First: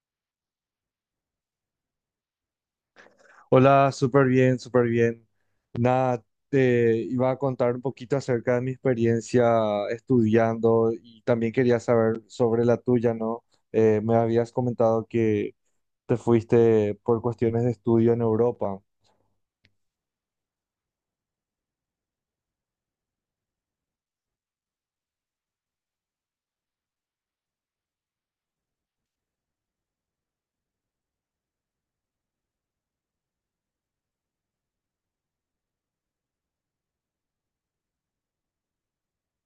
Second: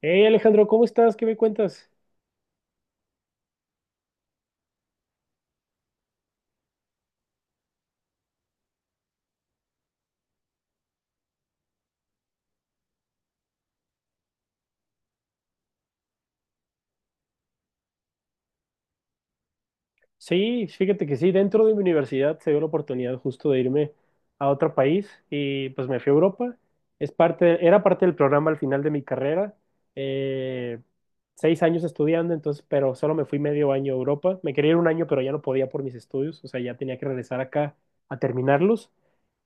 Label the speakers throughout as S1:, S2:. S1: Hey Alejandro, ¿cómo estás? ¿Qué me cuentas?
S2: Hola, súper bien, súper bien. Nada, te iba a contar un poquito acerca de mi experiencia estudiando y también quería saber sobre la tuya, ¿no? Me habías comentado que te fuiste por cuestiones de estudio en Europa.
S1: Sí, fíjate que sí, dentro de mi universidad se dio la oportunidad justo de irme a otro país y pues me fui a Europa. Era parte del programa al final de mi carrera. Eh, 6 años estudiando, entonces, pero solo me fui medio año a Europa. Me quería ir un año, pero ya no podía por mis estudios, o sea, ya tenía que regresar acá a terminarlos.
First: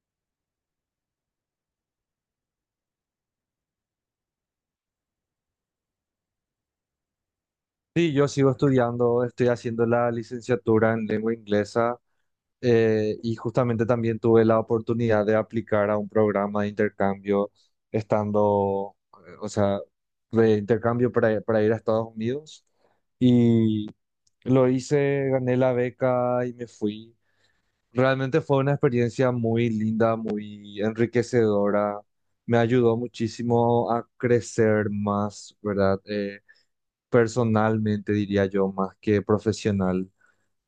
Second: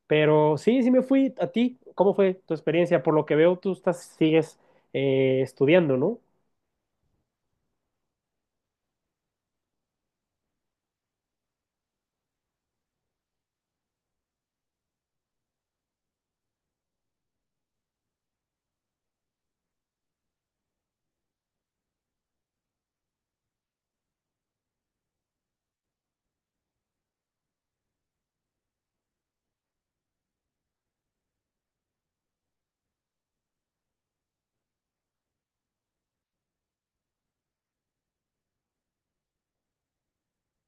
S1: Pero sí, sí me fui. ¿A ti? ¿Cómo fue tu experiencia? Por lo que veo, sigues estudiando, ¿no?
S2: Sí, yo sigo estudiando, estoy haciendo la licenciatura en lengua inglesa. Y justamente también tuve la oportunidad de aplicar a un programa de intercambio estando, o sea, de intercambio para ir a Estados Unidos. Y lo hice, gané la beca y me fui. Realmente fue una experiencia muy linda, muy enriquecedora. Me ayudó muchísimo a crecer más, ¿verdad? Personalmente, diría yo, más que profesional.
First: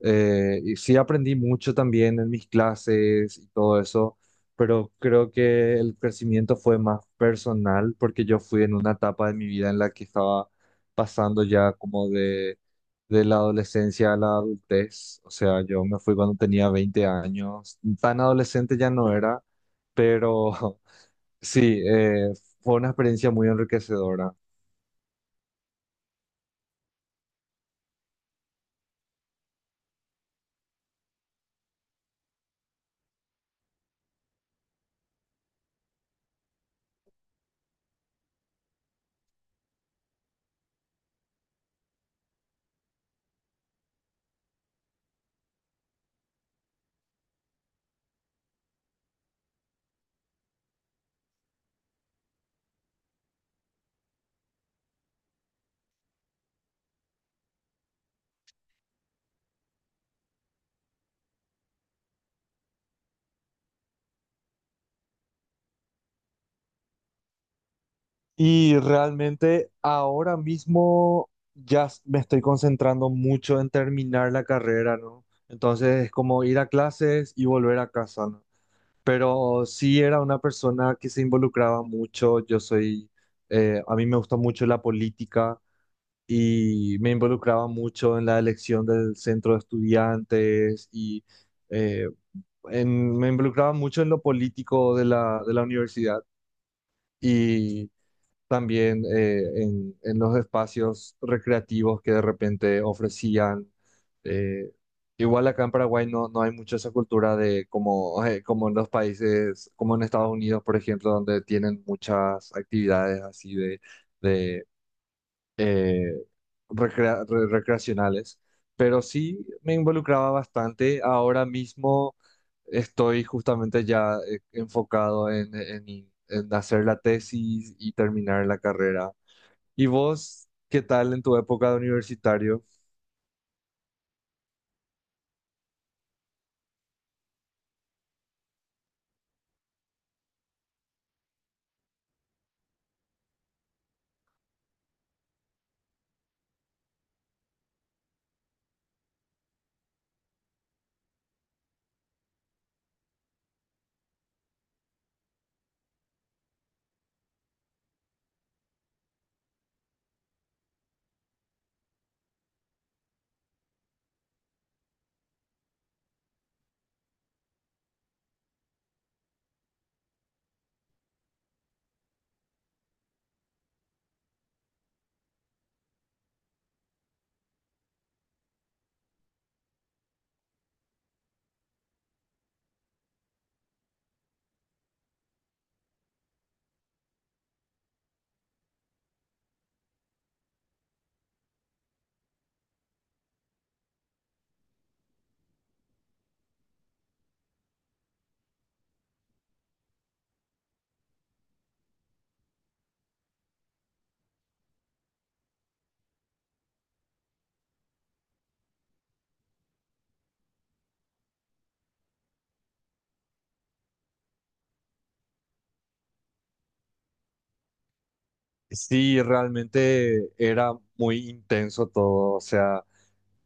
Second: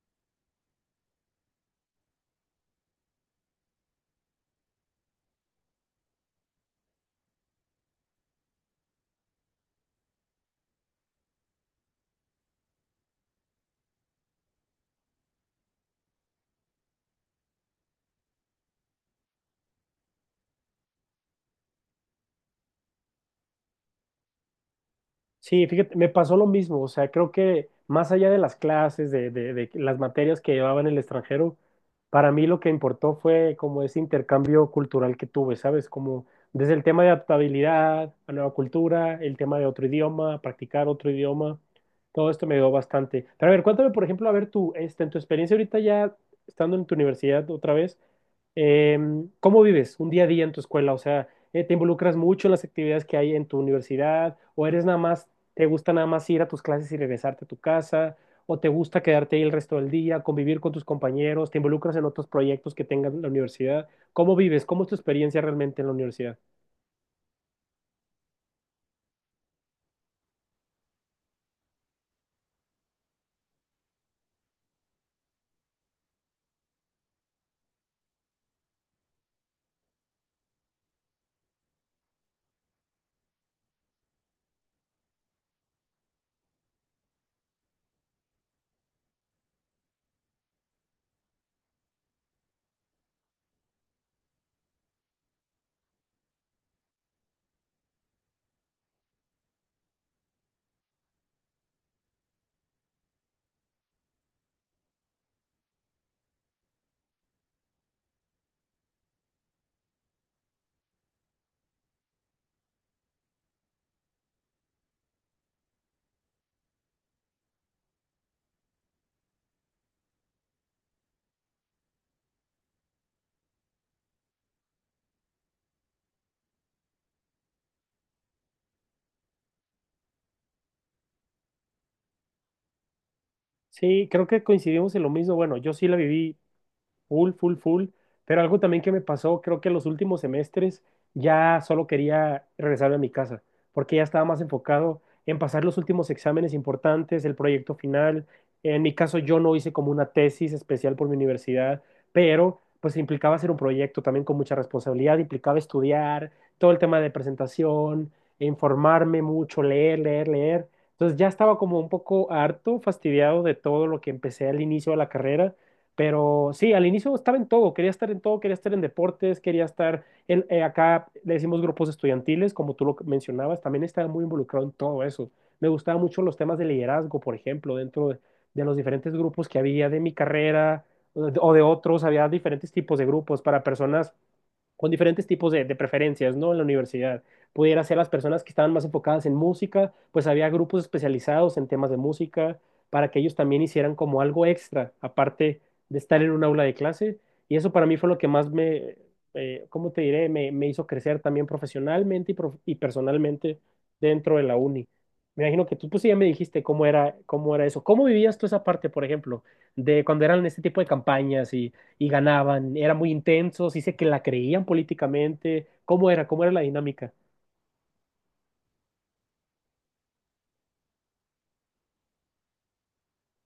S2: Y sí aprendí mucho también en mis clases y todo eso, pero creo que el crecimiento fue más personal porque yo fui en una etapa de mi vida en la que estaba pasando ya como de la adolescencia a la adultez. O sea, yo me fui cuando tenía 20 años. Tan adolescente ya no era, pero sí, fue una experiencia muy enriquecedora.
S1: Sí, fíjate, me pasó lo mismo, o sea, creo que más allá de las clases, de las materias que llevaba en el extranjero, para mí lo que importó fue como ese intercambio cultural que tuve, ¿sabes? Como desde el tema de adaptabilidad a nueva cultura, el tema de otro idioma, practicar otro idioma, todo esto me ayudó bastante. Pero a ver, cuéntame, por ejemplo, a ver tú, este, en tu experiencia ahorita ya estando en tu universidad otra vez, ¿cómo vives un día a día en tu escuela? O sea, ¿te involucras mucho en las actividades que hay en tu universidad o eres nada más ¿te gusta nada más ir a tus clases y regresarte a tu casa? ¿O te gusta quedarte ahí el resto del día, convivir con tus compañeros? ¿Te involucras en otros proyectos que tengas en la universidad? ¿Cómo vives? ¿Cómo es tu experiencia realmente en la universidad?
S2: Y realmente ahora mismo ya me estoy concentrando mucho en terminar la carrera, ¿no? Entonces es como ir a clases y volver a casa, ¿no? Pero sí era una persona que se involucraba mucho. Yo soy, a mí me gusta mucho la política y me involucraba mucho en la elección del centro de estudiantes y eh, me involucraba mucho en lo político de la universidad, también, en los espacios recreativos que de repente ofrecían. eh, Igual acá en Paraguay no, no hay mucha esa cultura de como, como en los países, como en Estados Unidos, por ejemplo, donde tienen muchas actividades así de eh, recreacionales, pero sí me involucraba bastante. Ahora mismo estoy justamente ya enfocado en hacer la tesis y terminar la carrera. ¿Y vos, qué tal en tu época de universitario?
S1: Sí, creo que coincidimos en lo mismo. Bueno, yo sí la viví full, full, full. Pero algo también que me pasó, creo que en los últimos semestres ya solo quería regresarme a mi casa, porque ya estaba más enfocado en pasar los últimos exámenes importantes, el proyecto final. En mi caso yo no hice como una tesis especial por mi universidad, pero pues implicaba hacer un proyecto también con mucha responsabilidad, implicaba estudiar todo el tema de presentación, informarme mucho, leer, leer, leer. Entonces ya estaba como un poco harto, fastidiado de todo lo que empecé al inicio de la carrera, pero sí, al inicio estaba en todo, quería estar en todo, quería estar en deportes, quería estar en, acá, le decimos grupos estudiantiles, como tú lo mencionabas, también estaba muy involucrado en todo eso. Me gustaban mucho los temas de liderazgo, por ejemplo, dentro de los diferentes grupos que había de mi carrera o de otros; había diferentes tipos de grupos para personas con diferentes tipos de preferencias, ¿no? En la universidad. Pudiera ser las personas que estaban más enfocadas en música, pues había grupos especializados en temas de música para que ellos también hicieran como algo extra, aparte de estar en un aula de clase. Y eso para mí fue lo que más me, ¿cómo te diré? Me hizo crecer también profesionalmente y, y personalmente dentro de la uni. Me imagino que tú, pues sí, ya me dijiste cómo era eso. ¿Cómo vivías tú esa parte, por ejemplo, de cuando eran este tipo de campañas y ganaban, eran muy intensos, dice que la creían políticamente. ¿Cómo era? ¿Cómo era la dinámica?
S2: Sí, realmente era muy intenso todo. O sea,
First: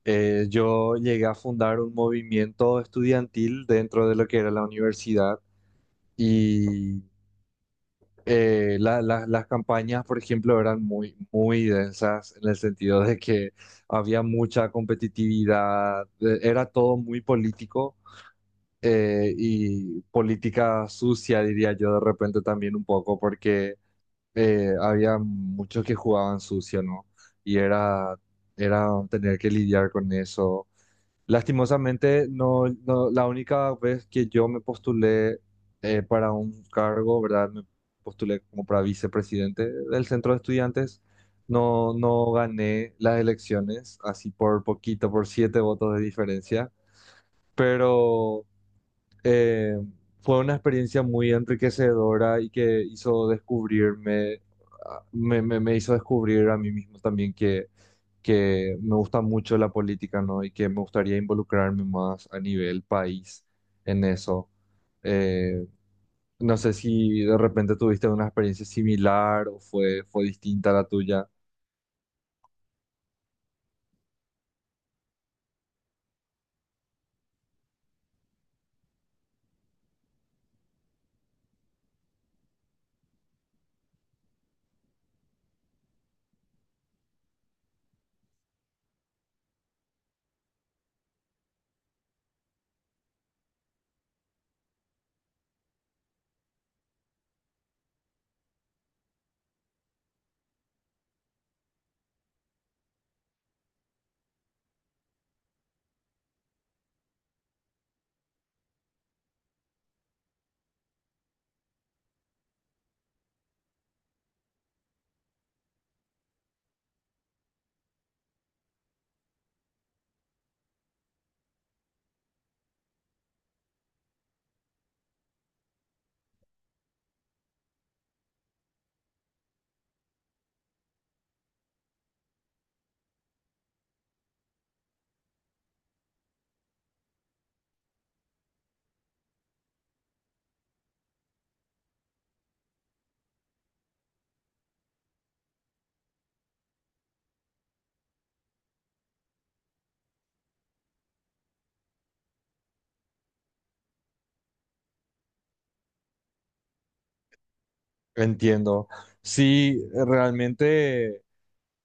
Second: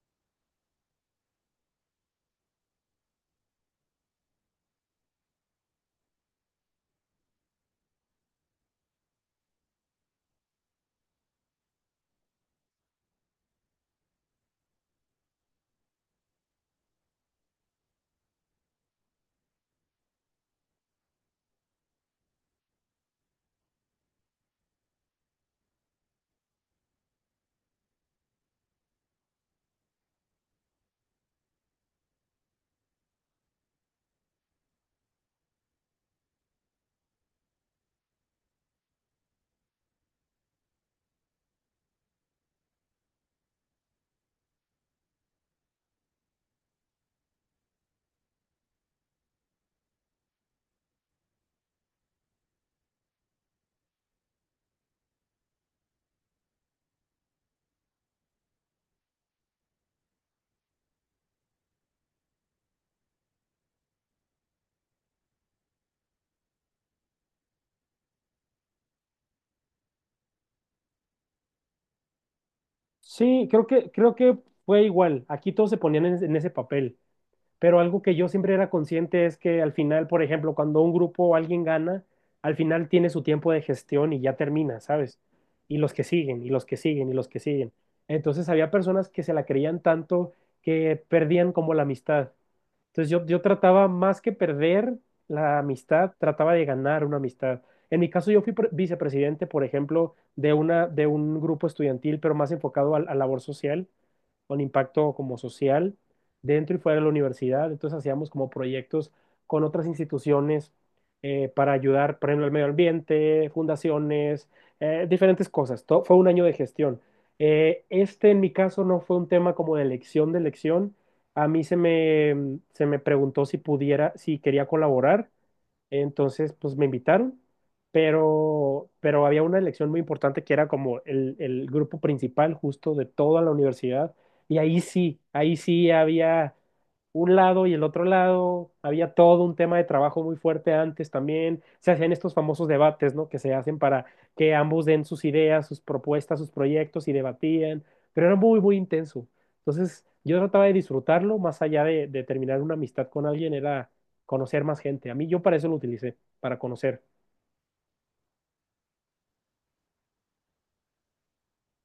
S2: yo llegué a fundar un movimiento estudiantil dentro de lo que era la universidad. Y las campañas, por ejemplo, eran muy, muy densas en el sentido de que había mucha competitividad. Era todo muy político, y política sucia, diría yo, de repente también un poco, porque había muchos que jugaban sucio, ¿no? Y era tener que lidiar con eso. Lastimosamente, la única vez que yo me postulé, para un cargo, ¿verdad? Me postulé como para vicepresidente del centro de estudiantes. No, no gané las elecciones, así por poquito, por siete votos de diferencia, pero eh, fue una experiencia muy enriquecedora y que hizo descubrirme. Me hizo descubrir a mí mismo también que me gusta mucho la política, ¿no? Y que me gustaría involucrarme más a nivel país en eso. Eh, no sé si de repente tuviste una experiencia similar o fue distinta a la tuya.
S1: Sí, creo que fue igual. Aquí todos se ponían en ese papel. Pero algo que yo siempre era consciente es que al final, por ejemplo, cuando un grupo o alguien gana, al final tiene su tiempo de gestión y ya termina, ¿sabes? Y los que siguen, y los que siguen, y los que siguen. Entonces había personas que se la creían tanto que perdían como la amistad. Entonces yo trataba más que perder la amistad, trataba de ganar una amistad. En mi caso yo fui vicepresidente, por ejemplo, de un grupo estudiantil, pero más enfocado a labor social con impacto como social dentro y fuera de la universidad. Entonces hacíamos como proyectos con otras instituciones, para ayudar, por ejemplo, al medio ambiente, fundaciones, diferentes cosas. Fue un año de gestión. Este, en mi caso no fue un tema como de elección de elección. A mí se me preguntó si pudiera, si quería colaborar, entonces, pues me invitaron, pero había una elección muy importante que era como el grupo principal justo de toda la universidad. Y ahí sí había un lado y el otro lado, había todo un tema de trabajo muy fuerte antes también. Se hacían estos famosos debates, ¿no? Que se hacen para que ambos den sus ideas, sus propuestas, sus proyectos y debatían, pero era muy, muy intenso. Entonces, yo trataba de disfrutarlo, más allá de terminar una amistad con alguien, era conocer más gente. A mí yo para eso lo utilicé, para conocer.
S2: Entiendo. Sí, realmente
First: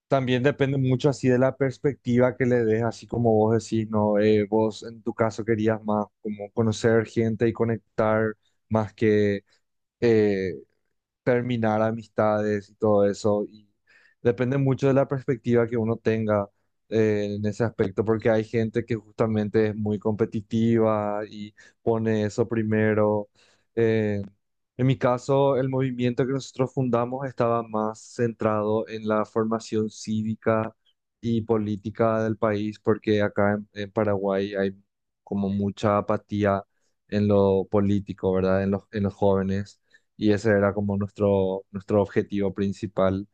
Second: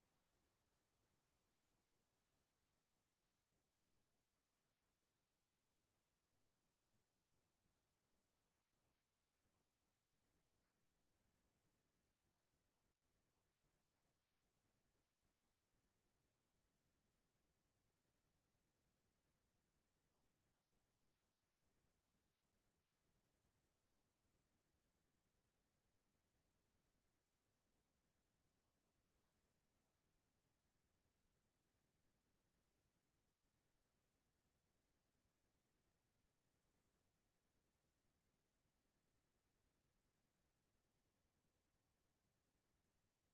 S2: también depende mucho así de la perspectiva que le des, así como vos decís, ¿no? Vos en tu caso querías más como conocer gente y conectar más que eh, terminar amistades y todo eso. Y depende mucho de la perspectiva que uno tenga, en ese aspecto, porque hay gente que justamente es muy competitiva y pone eso primero. Eh, en mi caso, el movimiento que nosotros fundamos estaba más centrado en la formación cívica y política del país, porque acá en Paraguay hay como mucha apatía en lo político, ¿verdad? En los jóvenes. Y ese era como nuestro objetivo principal.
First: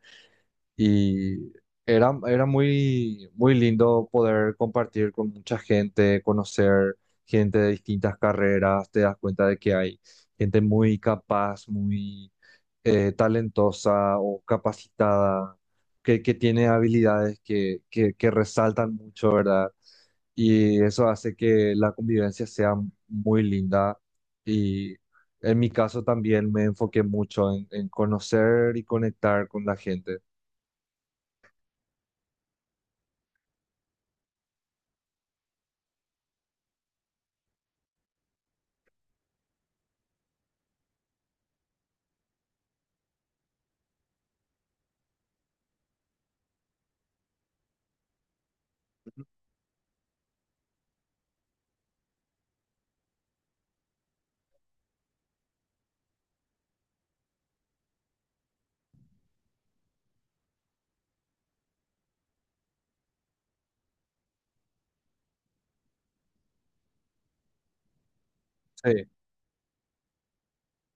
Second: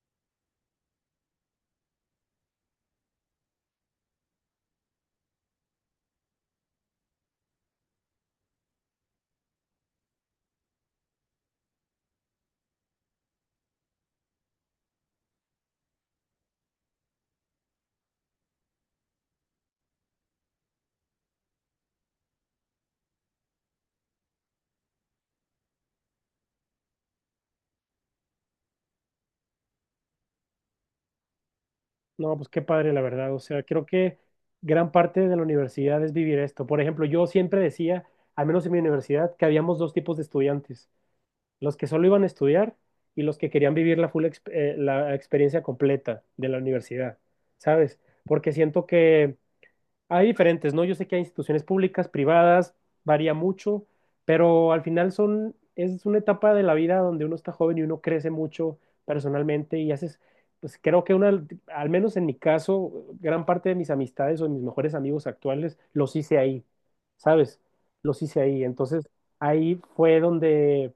S2: Y era muy, muy lindo poder compartir con mucha gente, conocer gente de distintas carreras, te das cuenta de que hay gente muy capaz, muy talentosa o capacitada, que tiene habilidades que resaltan mucho, ¿verdad? Y eso hace que la convivencia sea muy linda, y en mi caso también me enfoqué mucho en conocer y conectar con la gente.
S1: No, pues qué padre, la verdad. O sea, creo que gran parte de la universidad es vivir esto. Por ejemplo, yo siempre decía, al menos en mi universidad, que habíamos dos tipos de estudiantes, los que solo iban a estudiar y los que querían vivir la experiencia completa de la universidad, ¿sabes? Porque siento que hay diferentes, ¿no? Yo sé que hay instituciones públicas, privadas, varía mucho, pero al final es una etapa de la vida donde uno está joven y uno crece mucho personalmente y haces, pues creo que una, al menos en mi caso, gran parte de mis amistades o de mis mejores amigos actuales los hice ahí, ¿sabes? Los hice ahí. Entonces,
S2: Sí,
S1: ahí fue donde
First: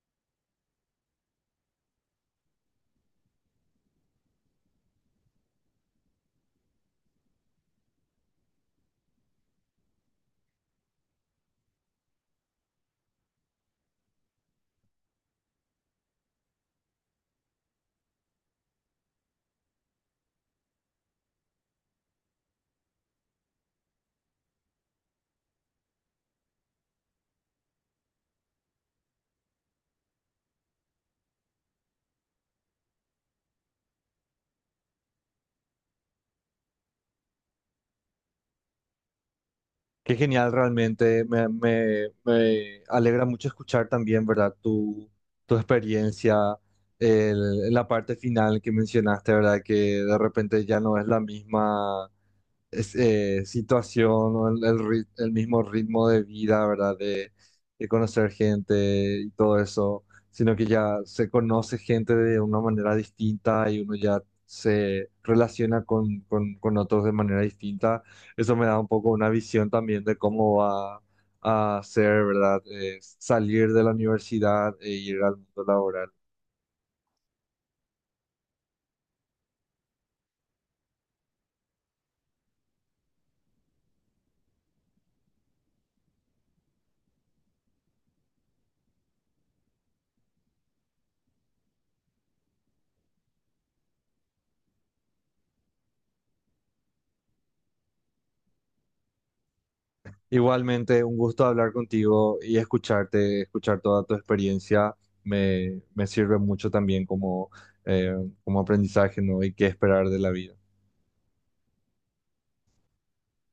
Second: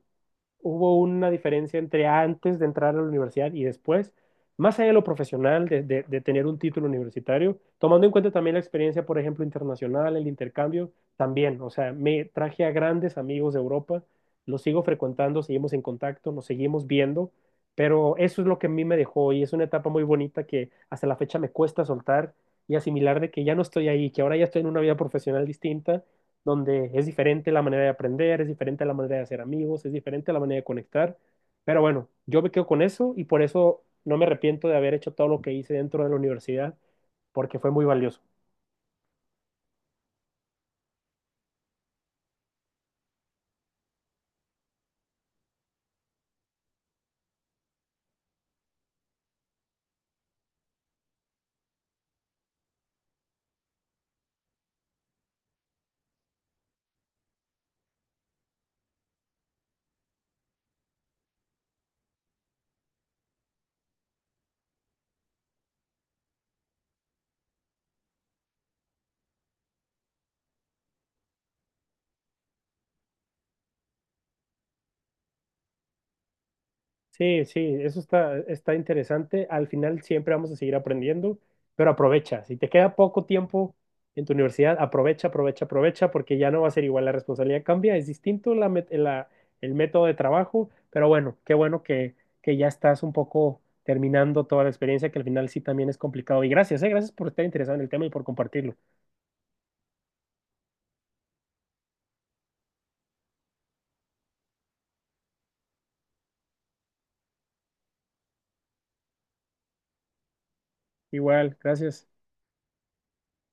S1: hubo una diferencia entre antes de entrar a la universidad y después, más allá de lo profesional, de, de tener un título universitario, tomando en cuenta también la experiencia, por ejemplo, internacional, el intercambio, también, o sea, me traje a grandes amigos de Europa, los sigo frecuentando, seguimos en contacto, nos seguimos viendo, pero eso es lo que a mí me dejó, y es una etapa muy bonita que hasta la fecha me cuesta soltar y asimilar de que ya no estoy ahí, que ahora ya estoy en una vida profesional distinta donde es diferente la manera de aprender, es diferente la manera de hacer amigos, es diferente la manera de conectar. Pero bueno, yo me quedo con eso y por eso no me arrepiento de haber hecho todo lo que hice dentro de la universidad, porque fue muy valioso.
S2: qué genial realmente. Me alegra mucho escuchar también, ¿verdad? Tu experiencia, la parte final que mencionaste, ¿verdad? Que de repente ya no es la misma situación o el mismo ritmo de vida, ¿verdad? De conocer gente y todo eso, sino que ya se conoce gente de una manera distinta y uno ya se relaciona con otros de manera distinta. Eso me da un poco una visión también de cómo va a ser, ¿verdad? Salir de la universidad e ir al mundo laboral.
S1: Sí, sí, eso está, está interesante. Al final siempre vamos a seguir aprendiendo, pero aprovecha. Si te queda poco tiempo en tu universidad, aprovecha, aprovecha, aprovecha, porque ya no va a ser igual. La responsabilidad cambia, es distinto el método de trabajo, pero bueno, qué bueno que ya estás un poco terminando toda la experiencia, que al final sí también es complicado. Y gracias, gracias por estar interesado en el tema y por compartirlo.
S2: Igualmente, un gusto hablar contigo y escucharte. Escuchar toda tu experiencia me sirve mucho también eh, como aprendizaje, ¿no? Y qué esperar de la vida.
S1: Igual, gracias.